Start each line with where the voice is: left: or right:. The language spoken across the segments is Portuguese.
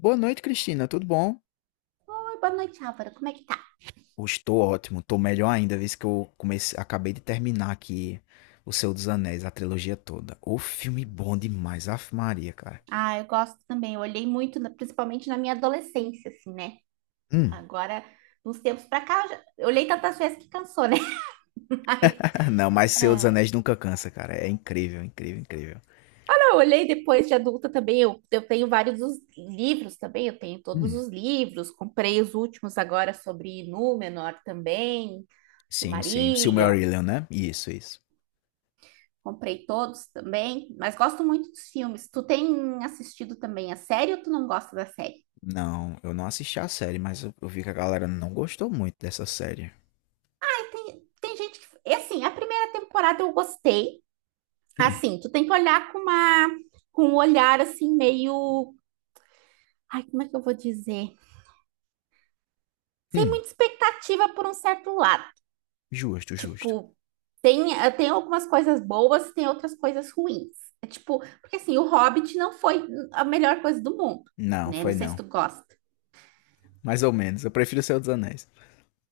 left: Boa noite, Cristina. Tudo bom?
right: Oi, boa noite, Álvaro. Como é que tá?
left: Eu estou ótimo. Estou melhor ainda, visto que acabei de terminar aqui O Senhor dos Anéis, a trilogia toda. O filme bom demais, Ave Maria, cara.
right: Ah, eu gosto também. Eu olhei muito, principalmente na minha adolescência, assim, né?
left: Hum.
right: Agora, nos tempos pra cá, eu olhei tantas vezes que cansou, né? Mas,
left: Não, mas Senhor dos
right: é...
left: Anéis nunca cansa, cara. É incrível, incrível, incrível.
right: Ah, não, eu olhei depois de adulta também. Eu tenho vários dos livros também. Eu tenho todos
left: Hum.
right: os livros. Comprei os últimos agora sobre Númenor também,
left: Sim, sim.
right: Silmarillion.
left: Silmarillion, né? Isso, isso.
right: Comprei todos também, mas gosto muito dos filmes. Tu tem assistido também a série ou tu não gosta da série?
left: Não, eu não assisti a série, mas eu vi que a galera não gostou muito dessa série.
right: Tem gente que. É assim, a primeira temporada eu gostei.
left: Hum.
right: Assim, tu tem que olhar com um olhar assim, meio. Ai, como é que eu vou dizer? Sem
left: Hum.
right: muita expectativa por um certo lado.
left: Justo, justo.
right: Tipo, tem, tem algumas coisas boas, tem outras coisas ruins. É tipo, porque assim, o Hobbit não foi a melhor coisa do mundo,
left: Não,
right: né? Não
left: foi
right: sei se
left: não.
right: tu gosta.
left: Mais ou menos. Eu prefiro O Senhor dos Anéis.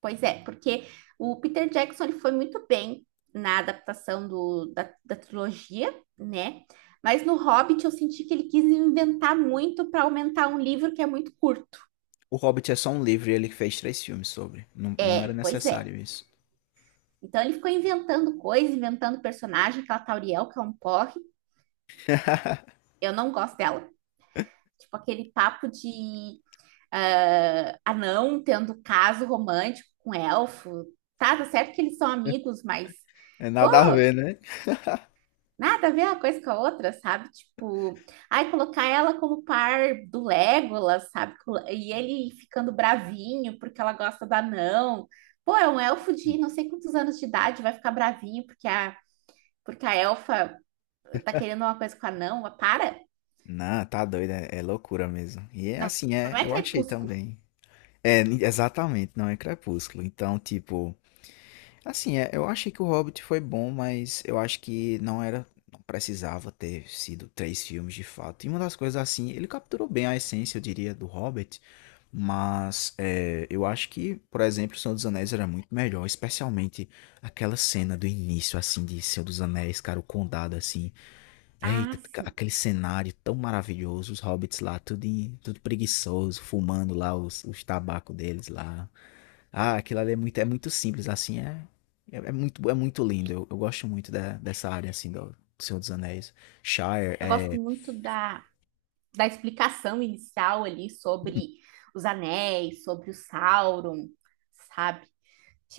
right: Pois é, porque o Peter Jackson ele foi muito bem na adaptação da trilogia, né? Mas no Hobbit eu senti que ele quis inventar muito para aumentar um livro que é muito curto.
left: O Hobbit é só um livro e ele fez três filmes sobre. Não, não era
right: É, pois é.
left: necessário isso.
right: Então ele ficou inventando coisas, inventando personagem, aquela Tauriel, que é um porre. Eu não gosto dela. Tipo, aquele papo de anão tendo caso romântico com elfo. Tá certo que eles são amigos, mas,
left: É
right: pô,
left: nada a ver, né?
right: nada a ver uma coisa com a outra, sabe? Tipo, ai, colocar ela como par do Legolas, sabe? E ele ficando bravinho porque ela gosta do anão. Pô, é um elfo de não sei quantos anos de idade, vai ficar bravinho porque a elfa tá querendo uma coisa com o anão. Para!
left: Não, tá doido, é, é loucura mesmo. E é assim, é,
right: Não é
left: eu achei
right: crepúsculo.
left: também. É, exatamente, não é Crepúsculo. Então, tipo, assim, é, eu achei que o Hobbit foi bom, mas eu acho que não era, não precisava ter sido três filmes de fato. E uma das coisas assim, ele capturou bem a essência, eu diria, do Hobbit, mas é, eu acho que, por exemplo, o Senhor dos Anéis era muito melhor, especialmente aquela cena do início, assim, de Senhor dos Anéis, cara, o condado, assim, eita,
right: Ah, sim.
left: aquele cenário tão maravilhoso, os hobbits lá, tudo, tudo preguiçoso, fumando lá os tabacos deles lá. Ah, aquilo ali é muito simples, assim, é, é, é muito lindo. Eu gosto muito dessa área, assim, do, do Senhor dos Anéis. Shire,
right: Eu gosto
left: é...
right: muito da explicação inicial ali sobre os anéis, sobre o Sauron, sabe?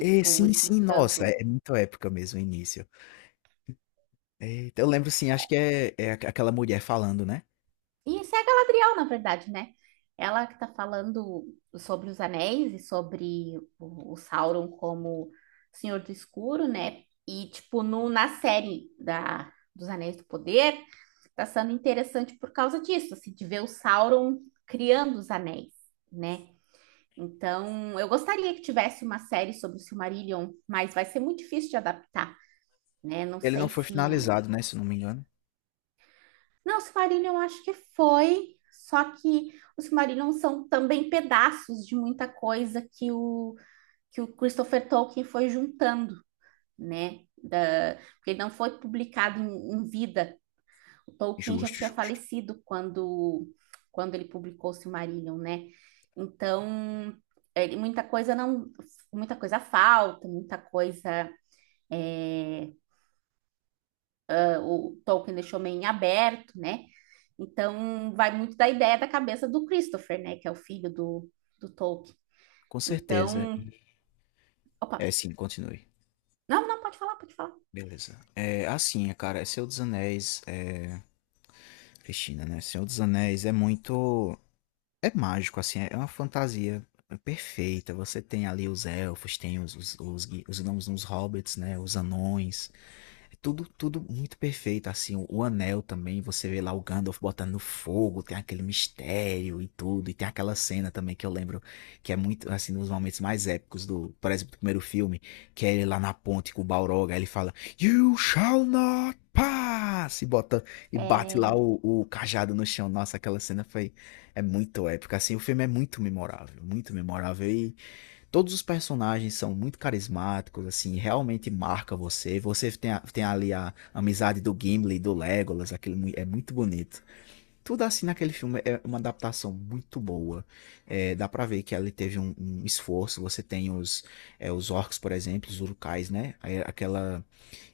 left: É, sim, sim, nossa,
right: explicando.
left: é, é muito épica mesmo o início. É, então eu lembro, sim, acho que é, é aquela mulher falando, né?
right: E isso é a Galadriel, na verdade, né? Ela que tá falando sobre os anéis e sobre o Sauron como Senhor do Escuro, né? E, tipo, no, na série dos Anéis do Poder, tá sendo interessante por causa disso, assim, de ver o Sauron criando os anéis, né? Então, eu gostaria que tivesse uma série sobre o Silmarillion, mas vai ser muito difícil de adaptar, né? Não
left: Ele não
right: sei
left: foi
right: se.
left: finalizado, né, se eu não me engano.
right: Não, Silmarillion eu acho que foi, só que os Silmarillion são também pedaços de muita coisa que o Christopher Tolkien foi juntando, né? Da, porque não foi publicado em vida. O Tolkien já
left: Justo,
right: tinha
left: justo.
right: falecido quando, quando ele publicou o Silmarillion, né? Então, muita coisa não, muita coisa falta, muita coisa é, o Tolkien deixou meio em aberto, né? Então, vai muito da ideia da cabeça do Christopher, né? Que é o filho do, do Tolkien.
left: Com certeza.
right: Então,
left: E-
right: opa,
left: É, sim, continue.
right: não, não, pode falar, pode falar.
left: Beleza. É, assim, cara, é Senhor dos Anéis, é... Cristina, né? Senhor dos Anéis é muito... É mágico, assim, é uma fantasia perfeita. Você tem ali os elfos, tem os gnomos, os hobbits, né? Os anões. É tudo, tudo muito perfeito, assim, o anel também, você vê lá o Gandalf botando no fogo, tem aquele mistério e tudo, e tem aquela cena também que eu lembro, que é muito, assim, um dos momentos mais épicos do, por exemplo, do primeiro filme, que é ele lá na ponte com o Balrog, aí ele fala, You shall not pass, e bota, e bate lá
right: É,
left: o cajado no chão, nossa, aquela cena foi, é muito épica, assim, o filme é muito memorável, e todos os personagens são muito carismáticos, assim, realmente marca você. Você tem, tem ali a amizade do Gimli, do Legolas, aquele é muito bonito. Tudo assim naquele filme é uma adaptação muito boa. É, dá pra ver que ali teve um esforço. Você tem os, é, os orcs, por exemplo, os urukais, né? Aí aquela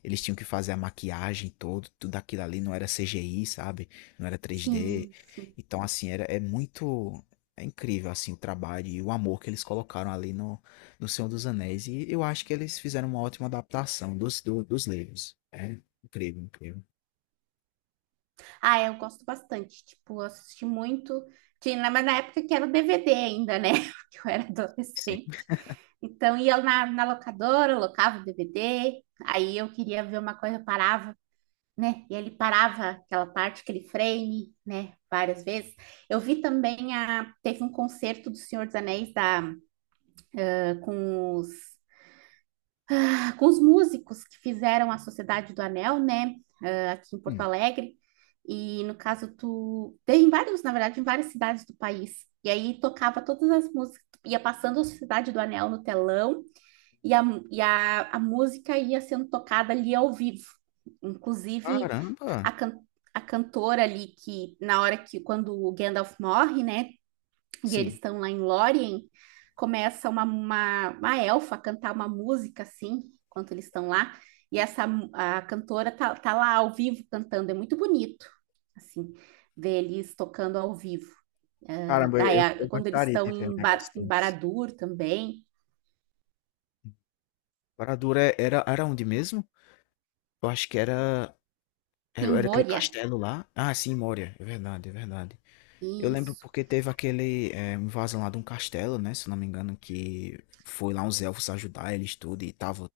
left: eles tinham que fazer a maquiagem todo, tudo aquilo ali não era CGI, sabe? Não era 3D.
right: sim, sim.
left: Então, assim, era, é muito. É incrível, assim, o trabalho e o amor que eles colocaram ali no, no Senhor dos Anéis. E eu acho que eles fizeram uma ótima adaptação dos, dos livros. É incrível, incrível.
right: Ah, eu gosto bastante, tipo, eu assisti muito, tinha, né, mas na época que era o DVD ainda, né? Porque eu era
left: Sim.
right: adolescente. Então, ia na locadora, eu locava o DVD, aí eu queria ver uma coisa, eu parava, né? E ele parava aquela parte, aquele frame, né? Várias vezes. Eu vi também a teve um concerto do Senhor dos Anéis da ah, com os ah, com os músicos que fizeram a Sociedade do Anel, né? Aqui em Porto
left: Hum,
right: Alegre. E no caso tu tem vários, na verdade, em várias cidades do país. E aí tocava todas as músicas, ia passando a Sociedade do Anel no telão e a, a música ia sendo tocada ali ao vivo. Inclusive,
left: caramba!
right: a, can- a cantora ali que, na hora que, quando o Gandalf morre, né, e eles
left: Sim.
right: estão lá em Lórien, começa uma elfa a cantar uma música, assim, enquanto eles estão lá, e essa a cantora tá lá ao vivo cantando, é muito bonito, assim, ver eles tocando ao vivo.
left: Caramba,
right: Daí,
left: eu
right: quando eles
left: gostaria de
right: estão
left: ver um
right: em,
left: negócio
right: Em
left: desse.
right: Barad-dûr também,
left: Barad-dûr era, era onde mesmo? Eu acho que era,
right: em
left: era, era aquele
right: Moria,
left: castelo lá. Ah, sim, Moria. É verdade, é verdade. Eu lembro
right: isso.
left: porque teve aquele é, invasão lá de um castelo, né? Se eu não me engano, que foi lá uns elfos ajudar eles tudo e tava,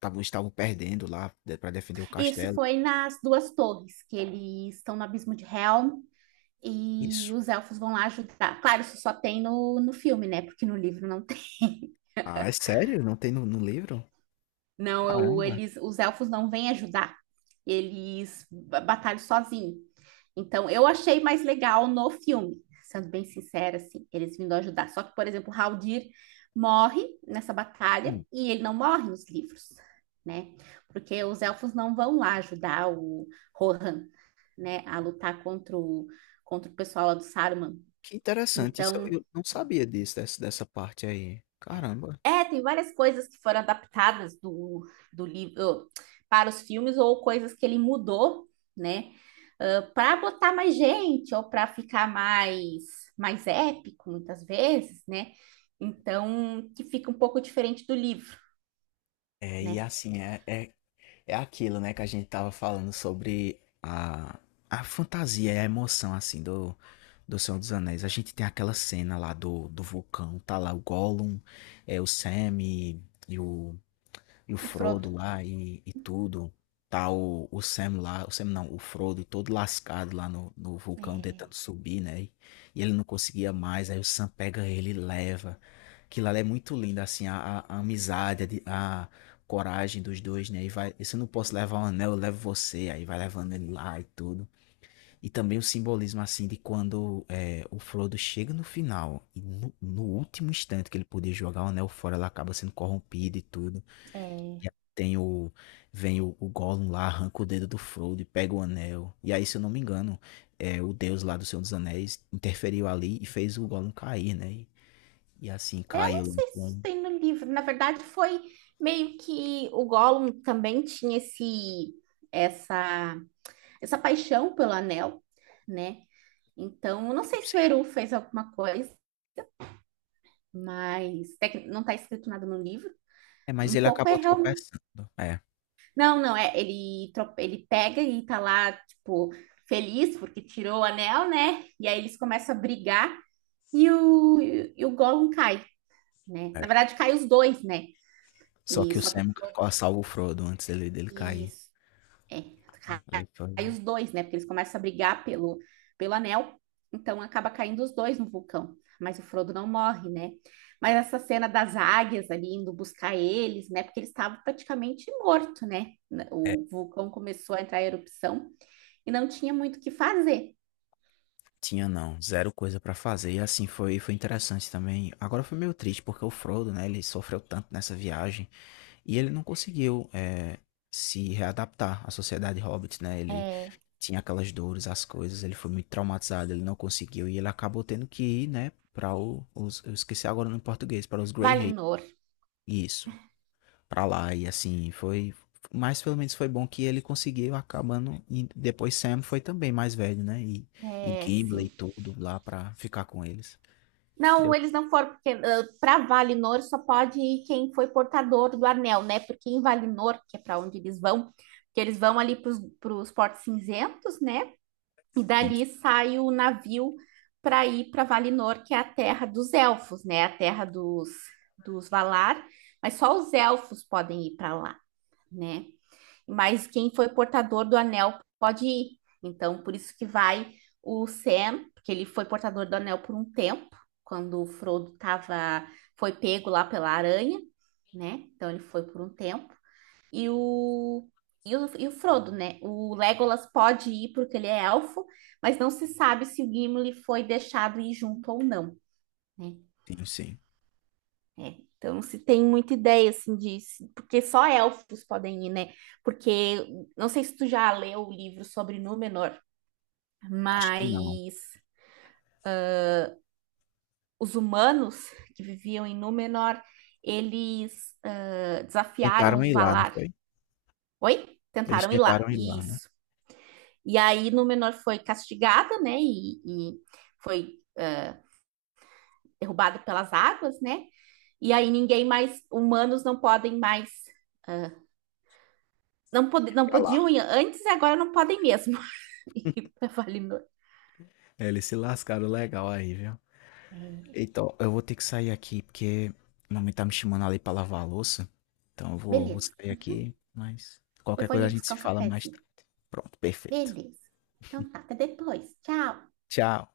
left: estavam perdendo lá pra defender o
right: Isso
left: castelo.
right: foi nas Duas Torres, que eles estão no Abismo de Helm, e
left: Isso.
right: os elfos vão lá ajudar. Claro, isso só tem no filme, né? Porque no livro não tem.
left: Ah, é sério? Não tem no, no livro?
right: Não,
left: Caramba.
right: os elfos não vêm ajudar. Eles batalham sozinhos. Então, eu achei mais legal no filme, sendo bem sincera, assim, eles vindo ajudar. Só que, por exemplo, o Haldir morre nessa batalha
left: Hum,
right: e ele não morre nos livros, né? Porque os elfos não vão lá ajudar o Rohan, né, a lutar contra o pessoal lá do Saruman.
left: Que interessante. Isso eu
right: Então,
left: eu não sabia disso, dessa, dessa parte aí. Caramba.
right: é, tem várias coisas que foram adaptadas do, do livro para os filmes ou coisas que ele mudou, né? Para botar mais gente ou para ficar mais épico muitas vezes, né? Então, que fica um pouco diferente do livro,
left: É, e
right: né?
left: assim, é, é- É aquilo, né, que a gente tava falando sobre a fantasia e a emoção, assim, do, do Senhor dos Anéis. A gente tem aquela cena lá do, do vulcão, tá lá o Gollum, é, o Sam e, e o e o
right: E Frodo.
left: Frodo lá e tudo. Tá o Sam lá, o Sam não, o Frodo todo lascado lá no, no vulcão
right: É,
left: tentando subir, né? E ele não conseguia mais, aí o Sam pega ele e leva. Aquilo lá é muito lindo, assim, a, a amizade, a, a coragem dos dois, né? E vai, se eu não posso levar o anel, eu levo você, aí vai levando ele lá e tudo. E também o simbolismo, assim, de quando é, o Frodo chega no final e no, no último instante que ele podia jogar o anel fora, ele acaba sendo corrompido e tudo.
right: é,
left: E aí tem o, vem o Gollum lá, arranca o dedo do Frodo e pega o anel. E aí, se eu não me engano, é, o Deus lá do Senhor dos Anéis interferiu ali e fez o Gollum cair, né? E assim,
right: eu não
left: caiu. Lá
right: sei
left: com-
right: se
left: não
right: tem no livro. Na verdade, foi meio que o Gollum também tinha esse essa essa paixão pelo anel, né? Então, eu não sei se o
left: sei.
right: Eru fez alguma coisa, mas não está escrito nada no livro.
left: É, mas
right: Um
left: ele
right: pouco é
left: acabou
right: real.
left: tropeçando. É,
right: Não, não, é. Ele pega e tá lá, tipo, feliz porque tirou o anel, né? E aí eles começam a brigar e o Gollum cai, né? Na
left: é.
right: verdade, cai os dois, né?
left: Só
right: E
left: que o
right: só que o
left: Sam
right: Frodo.
left: salva o Frodo antes dele, dele cair.
right: Isso. É,
left: Ali foi...
right: cai os dois, né? Porque eles começam a brigar pelo anel, então acaba caindo os dois no vulcão. Mas o Frodo não morre, né? Mas essa cena das águias ali indo buscar eles, né? Porque ele estava praticamente morto, né?
left: É,
right: O vulcão começou a entrar em erupção e não tinha muito o que fazer.
left: tinha não, zero coisa pra fazer. E assim, foi, foi interessante também. Agora foi meio triste, porque o Frodo, né, ele sofreu tanto nessa viagem. E ele não conseguiu é, se readaptar à sociedade hobbit, né? Ele
right: É,
left: tinha aquelas dores, as coisas, ele foi muito traumatizado, ele não conseguiu e ele acabou tendo que ir, né, para os eu esqueci agora no português, para os Grey Hay,
right: Valinor,
left: isso, para lá e assim, foi mas pelo menos foi bom que ele conseguiu acabando e depois Sam foi também mais velho, né? E
right: é,
left: Gimli
right: sim.
left: e tudo lá para ficar com eles.
right: Não,
left: Deu
right: eles não foram, porque para Valinor só pode ir quem foi portador do anel, né? Porque em Valinor, que é para onde eles vão, que eles vão ali para os portos cinzentos, né? E
left: sim,
right: dali sai o navio para ir para Valinor, que é a terra dos elfos, né? A terra dos, dos Valar, mas só os elfos podem ir para lá, né? Mas quem foi portador do anel pode ir. Então, por isso que vai o Sam, porque ele foi portador do anel por um tempo, quando o Frodo tava, foi pego lá pela aranha, né? Então ele foi por um tempo. E o, e o Frodo, né? O Legolas pode ir porque ele é elfo, mas não se sabe se o Gimli foi deixado ir junto ou não, né?
left: sim, sim.
right: É, então não se tem muita ideia assim disso, porque só elfos podem ir, né? Porque não sei se tu já leu o livro sobre Númenor,
left: Acho que não.
right: mas os humanos que viviam em Númenor, eles desafiaram
left: Tentaram
right: os
left: ir lá, não
right: Valar.
left: foi?
right: Oi?
left: Eles
right: Tentaram ir lá.
left: tentaram ir lá, né?
right: Isso. E aí Númenor foi castigada, né? E foi derrubada pelas águas, né? E aí ninguém mais, humanos não podem mais, ah, não
left: Pra lá.
right: podiam ir antes e agora não podem mesmo. E eu falei, "Não."
left: É, eles se lascaram legal aí, viu?
right: É,
left: Então, eu vou ter que sair aqui porque a mamãe tá me chamando ali pra lavar a louça. Então, eu vou
right: beleza.
left: sair aqui, mas
right: Eu
left: qualquer
right: vou
left: coisa a
right: ali
left: gente
right: buscar
left: se
right: um
left: fala mais
right: cafezinho.
left: tarde. Pronto, perfeito.
right: Beleza. Então tá, até depois. Tchau.
left: Tchau.